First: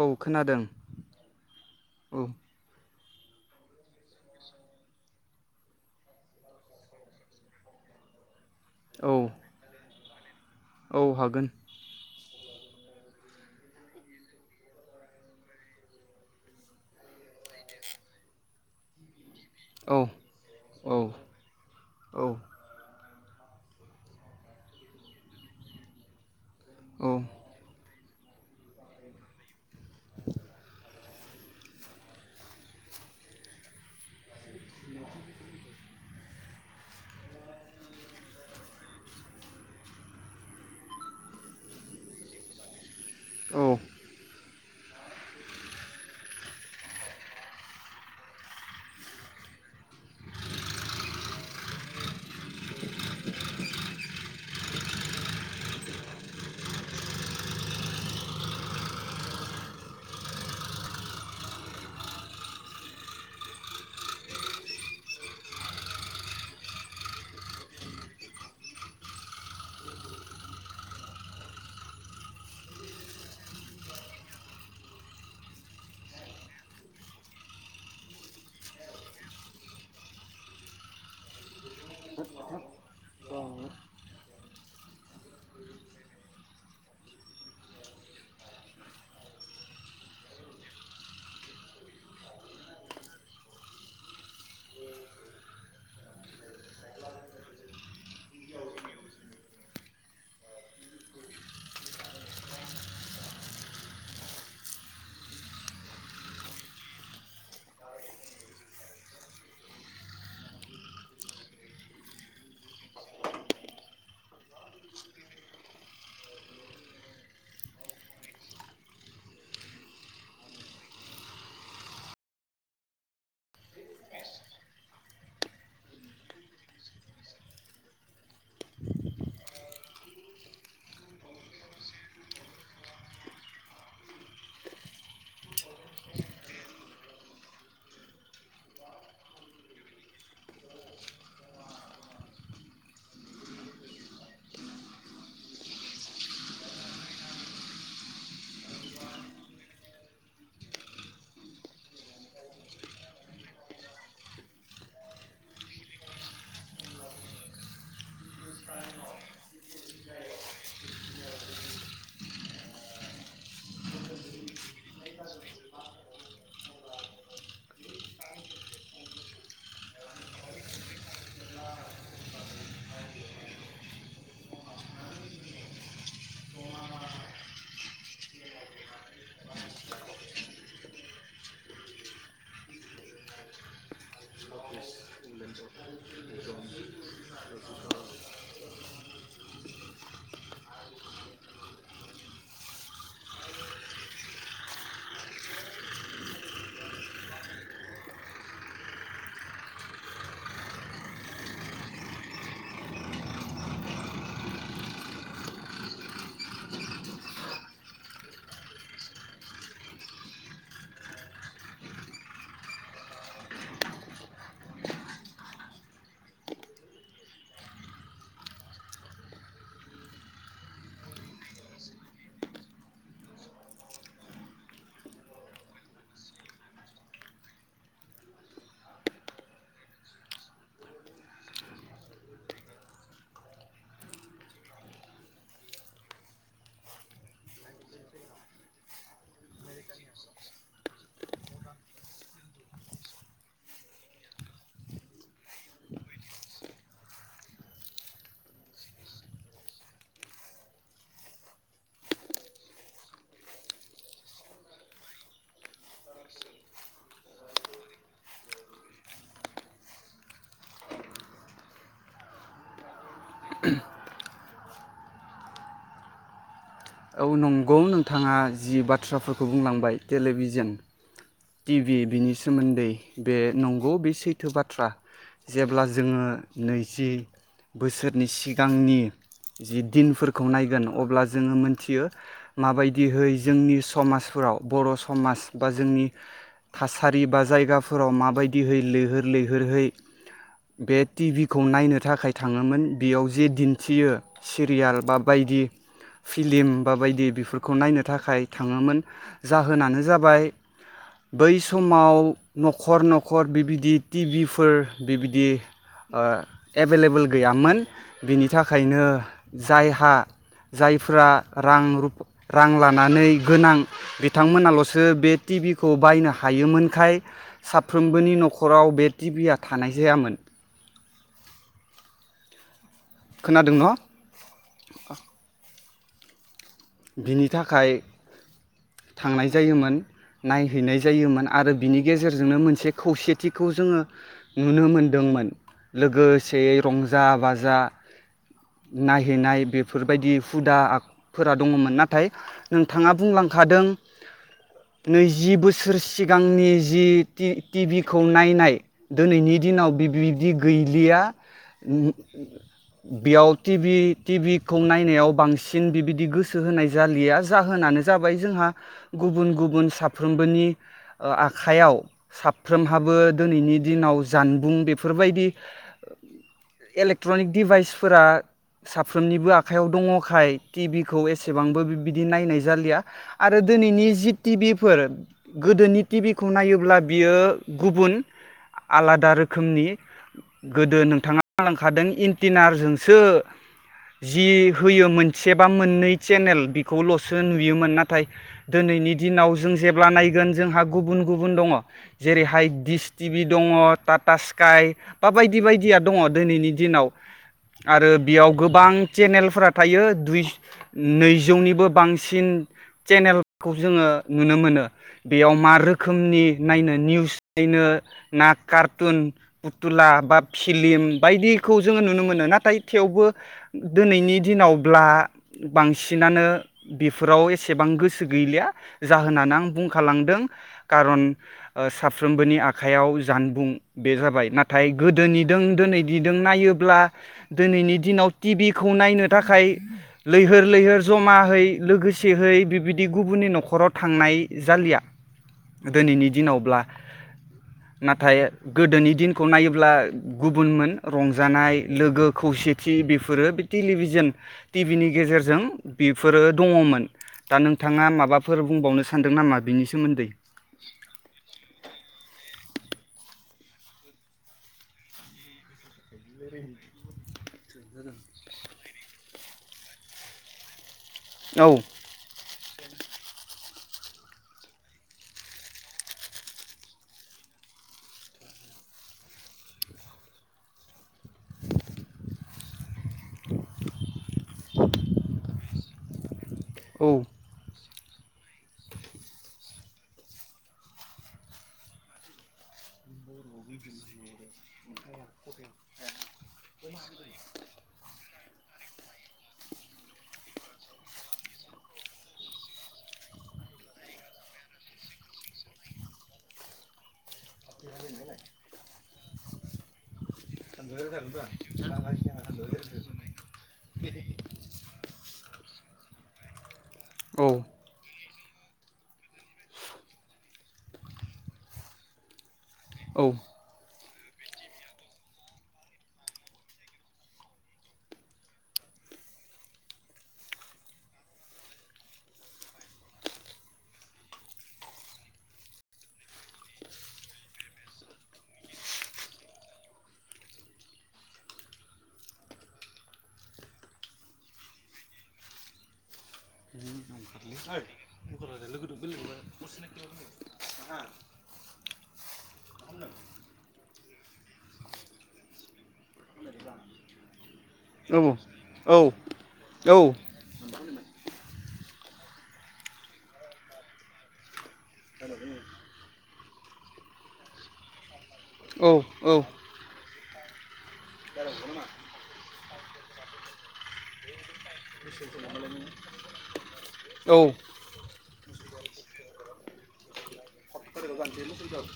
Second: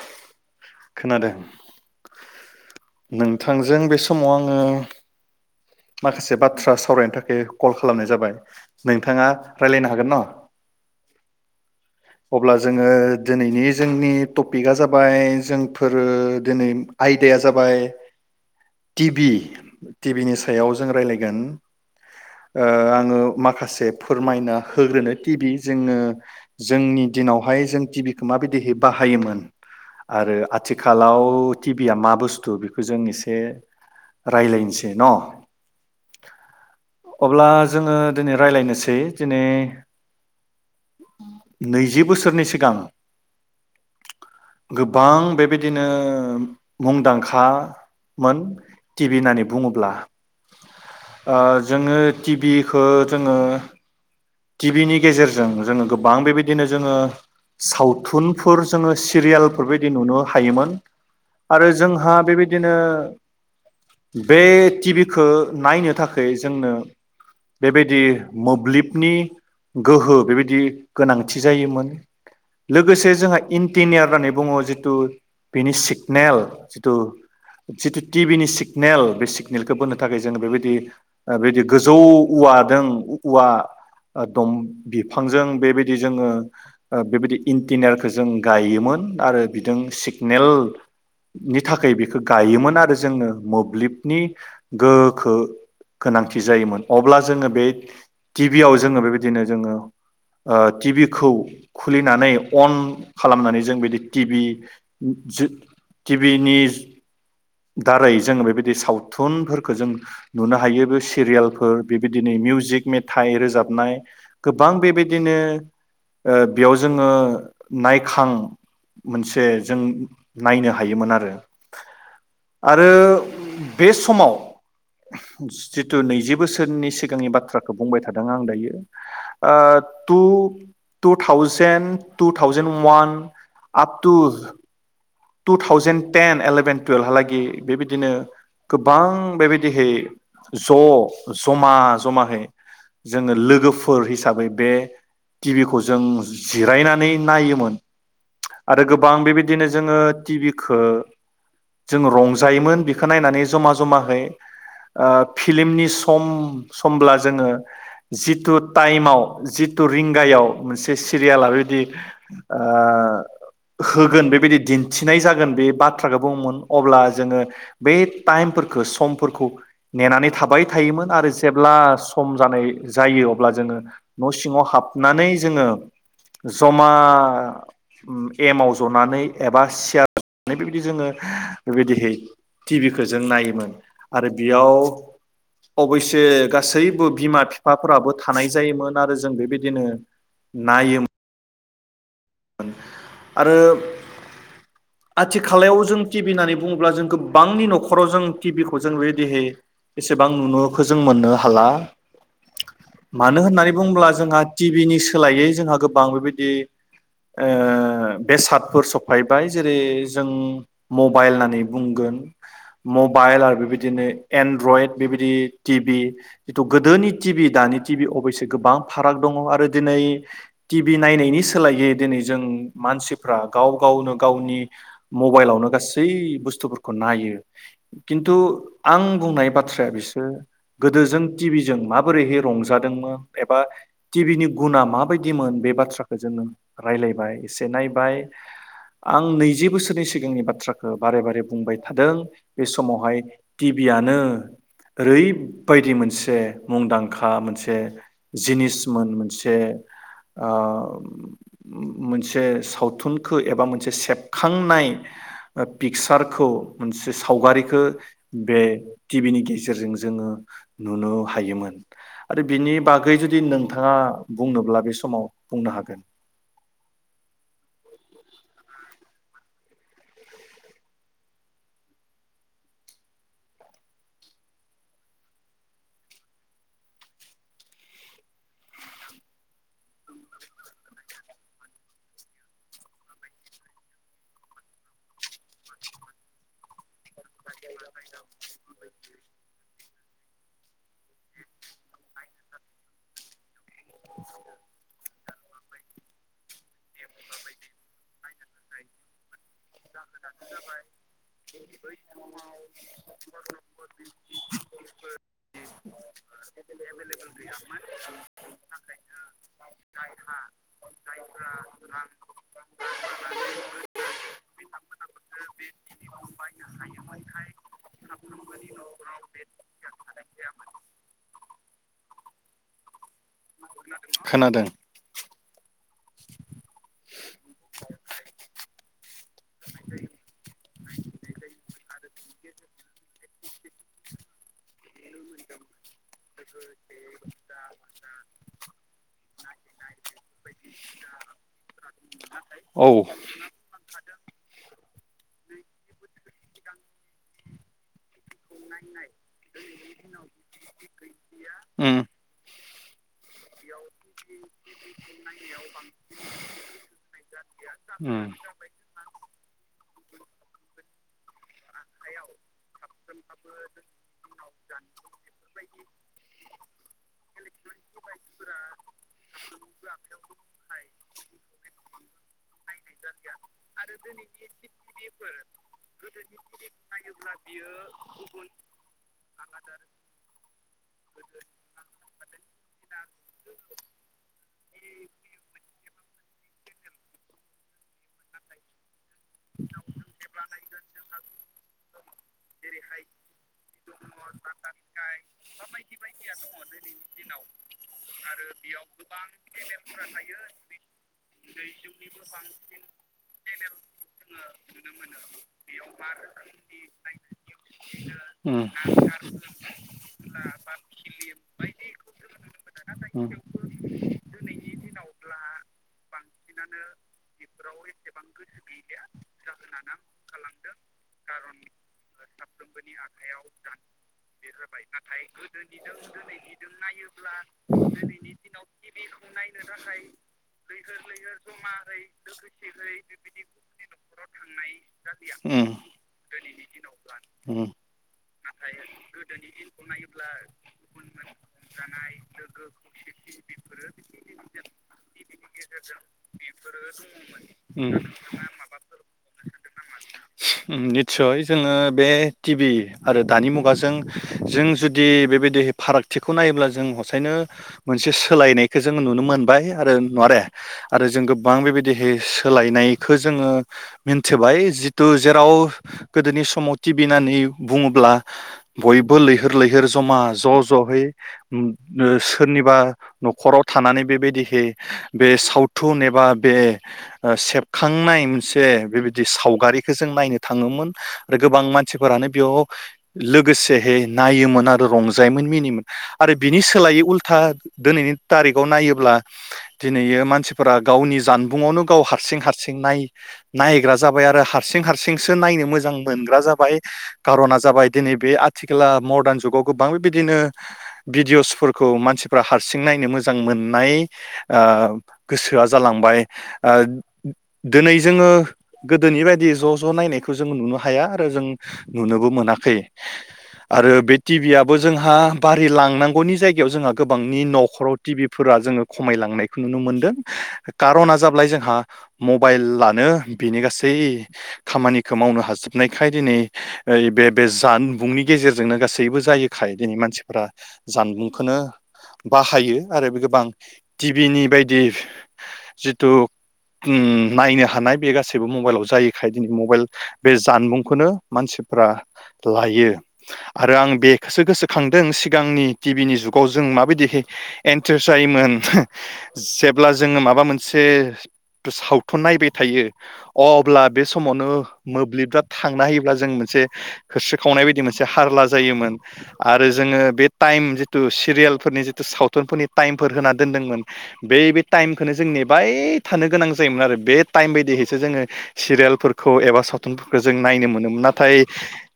औ खोनादों। खोनादों। औ। नोंथांजों बे समाव आङो माखासे बाथ्रा सावरायनो थाखाय कल खालामनाय जाबाय। औ नोंथाङा रायलायनो हागोन ना? औ हागोन। अब्ला जोङो दिनैनि जोंनि टपिकआ जाबाय जोंफोरो दिनै आयदाया जाबाय टि भि। औ टिभिनि सायाव जों रायलायगोन औ ओ आङो माखासे फोरमायना होग्रोनो। टिभि जोङो जोंनि दिनावहाय जों टि भि माबायदिहै बाहायोमोन आरो आथिखालाव टिभि आ मा बुस्थु बेखौ जों एसे रायलायनोसै न? अब्ला जोङो दिनै रायज्लायनोसै दिनै नैजि बोसोरनि सिगां औ गोबां बेबायदिनो मुंदांखामोन टि भि होननानै बुङोब्ला। ओ जोङो टि भिखौ जोङो टि भिनि गेजेरजों जोङो गोबां बेबायदि नो जोङो सावथुनफोर जोङो सिरियालफोरबायदि नुनो हायोमोन आरो जोंहा बेबायदिनो बे टिभिखौ नायनो थाखाय जोंनो बेबायदि मोब्लिबनि गोहो बेबायदि गोनां थि जायोमोन लोगोसे जोंहा इन्टिनियार होननानै बुङो जिथु बेनि सिगनेल जिथु जिथु टिभिनि सिगनेल बे सिगनेलखौ बोनो थाखाय जोङो बेबायदि ओ बेबायदि गोजौ औवाजों औवा दं बिफांजों बेबायदि जोङो ओ बेबायदि इन्टिनियारखौ जों गायोमोन आरो बिजों सिगनेलनि थाखाय बेखौ गायोमोन आरो जोंनो मोब्लिबनि गोहोखो गोनांथि जायोमोन अब्ला जोङो बे टिभियाव जोङो बेबायदिनो जोङो ओ टिभिखौ खुलिनानै अन खालामनानै जों बिदि टिभि जो टिभिनि दारै जों बेबायदि सावथुनफोरखौ जों नुनो हायो, बे सिरियालफोर, बेबायदिनो मिउजिक मेथाइ रोजाबनाय गोबां बेबायदि नो ओ बेयाव जोङो नायखां मोनसे जों नायनो हायोमोन आरो। आरो बे समाव जिथु नैजि बोसोरनि सिगांनि बाथ्राखौ बुंबाय थादों आं दायो ओ two two thousand two thousand one आप थु टु थावजेन टेन, इलेभेन, टुयेल्भहालागै बेबायदिनो गोबां बेबायदिहै ज' जमा जमाहै जोङो लोगोफोर हिसाबै बे टिभिखौ जों जिरायनानै नायोमोन आरो गोबां बेबायदिनो जोङो टिभिखो जों रंजायोमोन बेखौ नायनानै जमा जमाहै ओ फिल्मनि सम समब्ला जोङो जिथु टाइमाव जिथु रिंगायाव मोनसे सिरियाला बेबायदि ओ होगोन बेबायदि दिन थिनाय जागोन बे बाथ्राखौ बुोमोन अब्ला जोङो बे टाइमफोरखौ समफोरखौ नेनानै थाबाय थायोमोन आरो जेब्ला सम जानाय जायो अब्ला जोङो न' सिङाव हाबनानै जोङो जमा एमाव ज'नानै एबा सियाराव जनानै बेबायदि जोङो बेबायदिहै टिभिखौ जों नायोमोन आरो बेयाव अबयसे गासैबो बिमा बिफाफोराबो थानाय जायोमोन आरो जों बेबायदिनो नायो मोन आरो आथिखालायाव जों टि भि होननानै बुङोब्ला जों गोबांनि न'खराव जों टि भिखौ जों बेबायदिहै एसेबां नुनोखो जों मोननो हाला। मानो होननानै बुङोब्ला जोंहा टि भिनि सोलायै जोंहा गोबां बेबायदि ओ बेसादफोर सफैबाय जेरै जों मबाइल होननानै बुंगोन मबाइल आरो बेबायदिनो एन्ड्रयड बेबायदि टिभि जिथु गोदोनि टिभि दानि टिभि अबयसे गोबां फाराग दङ आरो दिनै टि भि नायनायनि सोलायै दिनै जों मानसिफ्रा गाव गावनो गावनि मबाइलावनो गासै बुस्थुफोरखौ नायो। खिन्थु आं बुंनाय बाथ्राया बिसोरो गोदोजों टिभिजों माबोरैहाय रंजादोंमोन एबा टिभिनि गुना माबायदिमोन बे बाथ्राखौ जोङो रायलायबाय एसे नायबाय आं नैजि बोसोरनि सिगांनि बाथ्राखौ बारे बारे बुंबाय थादों। बे समावहाय टिभिआनो ओरैबायदि मोनसे मुंदांखा मोनसे जिनिसमोन मोनसे ओ मोनसे सावथुनखौ एबा मोनसे सेबखांनाय पिकचारखौ मोनसे सावगारि खौ बे टिभिनि गेजेरजों जोङो नुनो हायोमोन आरो बिनि बागै जुदि नोंथाङा बुंनोब्ला बे समाव बुंनो हागोन। औ नंगौ नोंथाङा जि बाथ्राफोरखौ बुंलांबाय टेलिभिजन टिभि बिनि सोमोन्दै बे नंगौ बे सैथो बाथ्रा जेब्ला जोङो नैजि बोसोरनि सिगांनि जि दिनफोरखौ नायगोन अब्ला जोङो मोनथियो माबायदिहै जोंनि समाजफोराव बर' समाज बा जोंनि थासारि बा जायगाफोराव माबायदिहै लैहोर लैहोरहै बे टिभिखौ नायनो थाखाय थाङोमोन बेयाव जे दिन्थियो सिरियाल बा बायदि फिलिम बा बायदि बेफोरखौ नायनो थाखाय थाङोमोन जाहोनानो जाबाय बै समाव न'खर न'खर बिबायदि टिभिफोर बिबायदि ओ एभेलेबेल गैयामोन बिनि थाखायनो जायहा जायफ रां रु रां लानानै गोनां बिथांमोनालसो बे टि भि खौ बायनो हायोमोनखाय साफ्रोमबोनि न'खराव बे टि भिया थानाय जायामोन। खोनादों न' खोनादों। [inaudible] बिनि थाखाय थांनाय जायोमोन नाय हैनाय जायोमोन आरो बिनि गे जेरजोंनो मोनसे खौसेथिखौ जोङो नुनो मोनदोंमोन लोगोसेयै रंजा बाजा नायहैनाय बेफोरबायदि हुदाफोर आखु दङमोन नाथाय औ नोंथाङा बुंलांखादों। नैजि बोसोर सिगांनि जि टि-टिभि खौ नायनाय दोनैनि दिनाव बिदि गैलिया उम बेयाव टि भि टि भिखौ नायनायाव बांसिन बि बि गोसो होनाय जालिया जाहोनानो उम जाबाय जोंहा गुबुन गुबुन साफ्रोमबोनि ओ आखायाव साफ्रोमहाबो दोनैनि दिनाव जानबुं बेफोरबायदि इलेक्ट्रनिक डिभाइसफोरा साफ्रोमनिबो आखायाव दङखाय टिभि खौ एसेबांबो बि बिदि नायनाय जालिया आरो दोनैनि जि टि भि फोर गोदोनि टिभिखौ नायोब्ला बियो गुबु न आलादा रोखनि गोदो नोंथाङा लांखादों इनटिनारजोंसो जि होयोमोन मोननै चेनेल बेखौलसो नुयो बियोमोन नाथाय दिनैनि दिनाव जों जेब्ला नायगोन जोंहा गुबुन गुबुन दङ जेरैहाय दिस टिभि दङ टाटा स्काइ बा बायदि बायदिया दङ दिनैनि दिनाव आरो बेयाव गोबां चेनेलफोरा थायो नैजौनिबो बांसिन चेनेलखौ जोङो नुनो मोनो बेयाव मा रोखोमनि नायनो निउस नायनो ना उम कारटुन फुथुला बा फिलिम बायदिखौ जोङो नुनो मोनो नाथाय थेवबो उम दिनैनि दिनाव ब्ला बांसिनानो बेफोराव ए एसेबां गोसो गैलिया जाहोनानै आं बुंखालांदों खारन ओ साफ्रोमबोनि आखयाव जानबुं बे जाबाय नाथाय गोदोनिदों दोनैनिदों नायोब्ला दिनैनि दिनाव टिभि खौ नायनो थाखाय लैहोर लैहोर जमाहैै लोगोसे एसेहै बिबायदि गुबुननि नखराव थांनाय जालिया उम दोनैनि दिनावब्ला नाथाय गोदोनि दिनखौ नायोब्ला गुबुनमोन रंजानाय लोगो खौसेथि बेफोरो बे टेलिभिजन टिभिनि गेजेरजों बेफोरो दङमोन दा नोंथाङा माबाफोर बुंबावनो सानदों नामा बिनि सोमोन्दै निस्सय जोङो बे टि भि आरो दानि मुगाजों जों जुदि बेबायदि फारागथिखौ नायोब्ला जों हसायनो मोनसे सोलायनायखौ जोंङो नुनो मोनबाय आरो नुवारे आरो जों गोबां औ बेबायदि सोलायनायखौ जोङो मिन्थिबाय जितु जेराव गोदोनि समाव टि भि होननानै बुङोब्ला बयबो लैहोर लैहोर जमा ज जयै ओ सोरनिबा न'खराव थानानै बेबायदिहै बे सावथुन एबा बे औ ओ सेब खांनाय मोनसे बेबायदि सावगारिखौ जों नायनो थाङोमोन आरो गोबां मानसिफोरानो बेयाव लोगोसेहै नायोमोन आरो रंजायोमोन मिनि आरो बिनि सोलायै उल्था दिनैनि तारिकाव नायोब्ला दिनैयो मानसिफोरा गावनि जान बुङावनो गाव हारसिं हारसिं नाय नायग्रा जाबाय आरो हारसिं हारसिंसो नायनो मोजां मोनग्रा जाबाय खारना जाबाय दिनै बे आथिखालला मदार्न जुगाव गोबां बेबायदिनो भिडिअसफोरखौ मानसिफ्रा हारसिं नायनो मोजां मोननाय ओ गोसोआ जालांबाय ओ औ दिनै जोङो गोदोनि बायदि ज ज नायनायखौ जों नुनो हाया आरो जों नुनोबो मोनाखै। औ आरो बे टिभि आबो जोंहा बारि लांनांगौनि जायगायाव जोंहा गोबांनि नखराव टिभि फोर जोङो खमायलांनायखौ नुनो मोनदों कारना जाबलाय जोंहा मबाइलानो बिनि गासै खामानिखौ मावनो हाजोबनायखाय दिनै बे बे जानबुंनि गेजेरजोंनो गासैबो जायोखाय दिनै मानसिफोरा जानबुंखौनो बाहायो आरो गोबां टिभिनि बायदि जिथु ओम नायनो हानाय बे गासैबो मबाइलाव जायैखाय दिनै मबाइल बे जानबुंखौनो मानसिफ्रा लायो आरो आं बेखौसो गोसोखांदों सिगांनि टिभिनि जुगाव जों माबायदिहै एन्ट्रेस औ जायोमोन जेब्ला जों माबा मोन सावथुन नायबाय थायो अ अब्ला बे समावनो मोब्लिबा थांना होयोब्ला जों मोन से होस्रिखावनाय बायदि मोनसे हारला जायोमोन औ आरो जोङो बे ताइम जे तु सिरियाेलफोरनि जिथु सावथुनफोरनि टाइमफोर होना दोनदोंमोन बै टाइमखौनो जों ने बाय थानो गोनां जायोमोन आरो बे औ टाइम बायदिहैसो जोङो सिरियालफोरखौ एबा सावथुनफोरखौ जों नायनो मोनोमोन नाथाय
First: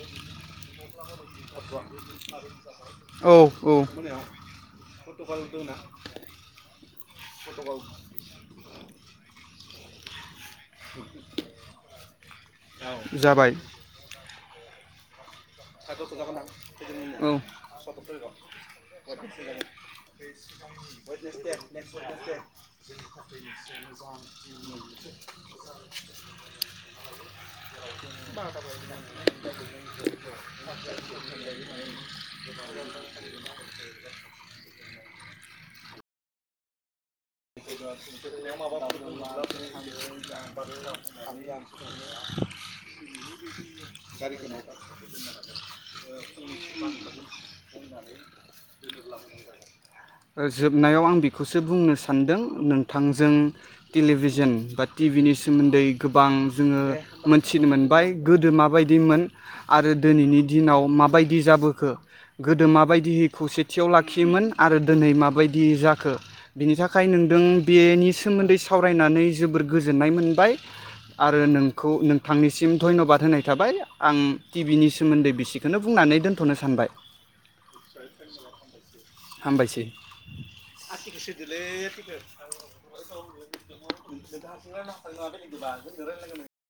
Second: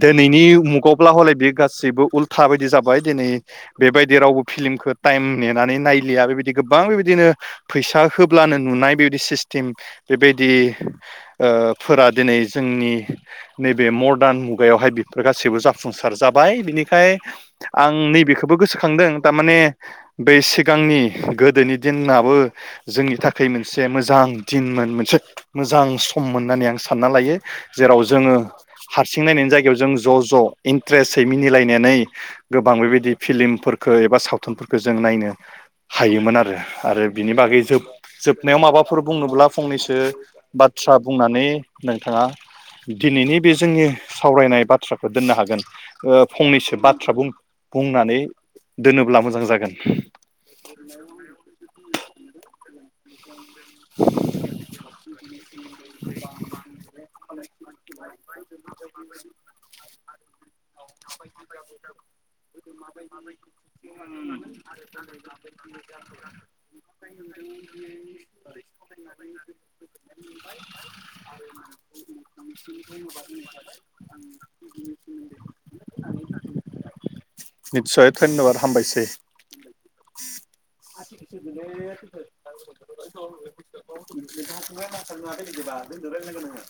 दिनैनि मुगावब्ला हले बे गासैबो उल्था बायदि जाबाय दिनै औ औ बेबायदि रावबो फिलिमखौ टाइम नेनानै नायलिया बेबायदि गोबां बेबायदिनो फैसा होब नुनाय बेबायदि सिस्टेम बेबायदि ओ फोरा दिनै जोंनि जाबाय नैबे र्मदान मुगायावहाय बिफ गासैबो जाफुंसार जाबाय बिनिखाय औ आं नैबेखौबो गोसोखांदों थारमाने बै सिगांनि गोदोनि दिनाबो जोंनि थाखाय मोनसे मोजां दिनमोन मोनसे मोजां सममोन होननानै आं सानना लायो जेराव जोङो हारसिं नायनायनि जायगायाव जों ज' ज' इन्ट्रेस्टयै मिनिलायनानै गोबां बेबायदि फिलिमफोरखो एबा सावथुनफोरखो जों नायनो हायोमोन आरो आरो बिनि बा ओ फंनैसो बाथ्रा बुंनानै नोंथाङा दिनैनि बे जोंनि सावरायनाय बाथ्राखौ दोननो हागोन ओ फंनैसो बाथ्रा बुं बुंनानै दोनोब्ला मोजां जागोन जोबनायाव आं बेखौसो बुंनो स मोनदों नोंथांजों टेलिभिजन बा टिभिनि सोमोन्दै गोबां जोङो मोनथिनो मोनबाय। गोदो माबायदि दिमोन आरो दिनैनि दिनाव माबायदि जाबोखो गोदो माबायदियै खौसेथियाव लाखियोमोन आरो दोनै माबायदि जाखो बिनि थाखाय थाखाय नोंदों बेनि सोमोन्दै सावरायनानै जोबोर गोजोननाय मोनबाय आरो नोंखौ नोंथांनिसिम धन्यबाद होनाय थाबाय आं टिभि नि सोमोन्दै बिसिखौनो बुंनानै दोन्थ'नो सानबाय। निस्सय धन्यबाद हामबायसै हामबायसै। [unintelligible] [unintelligible]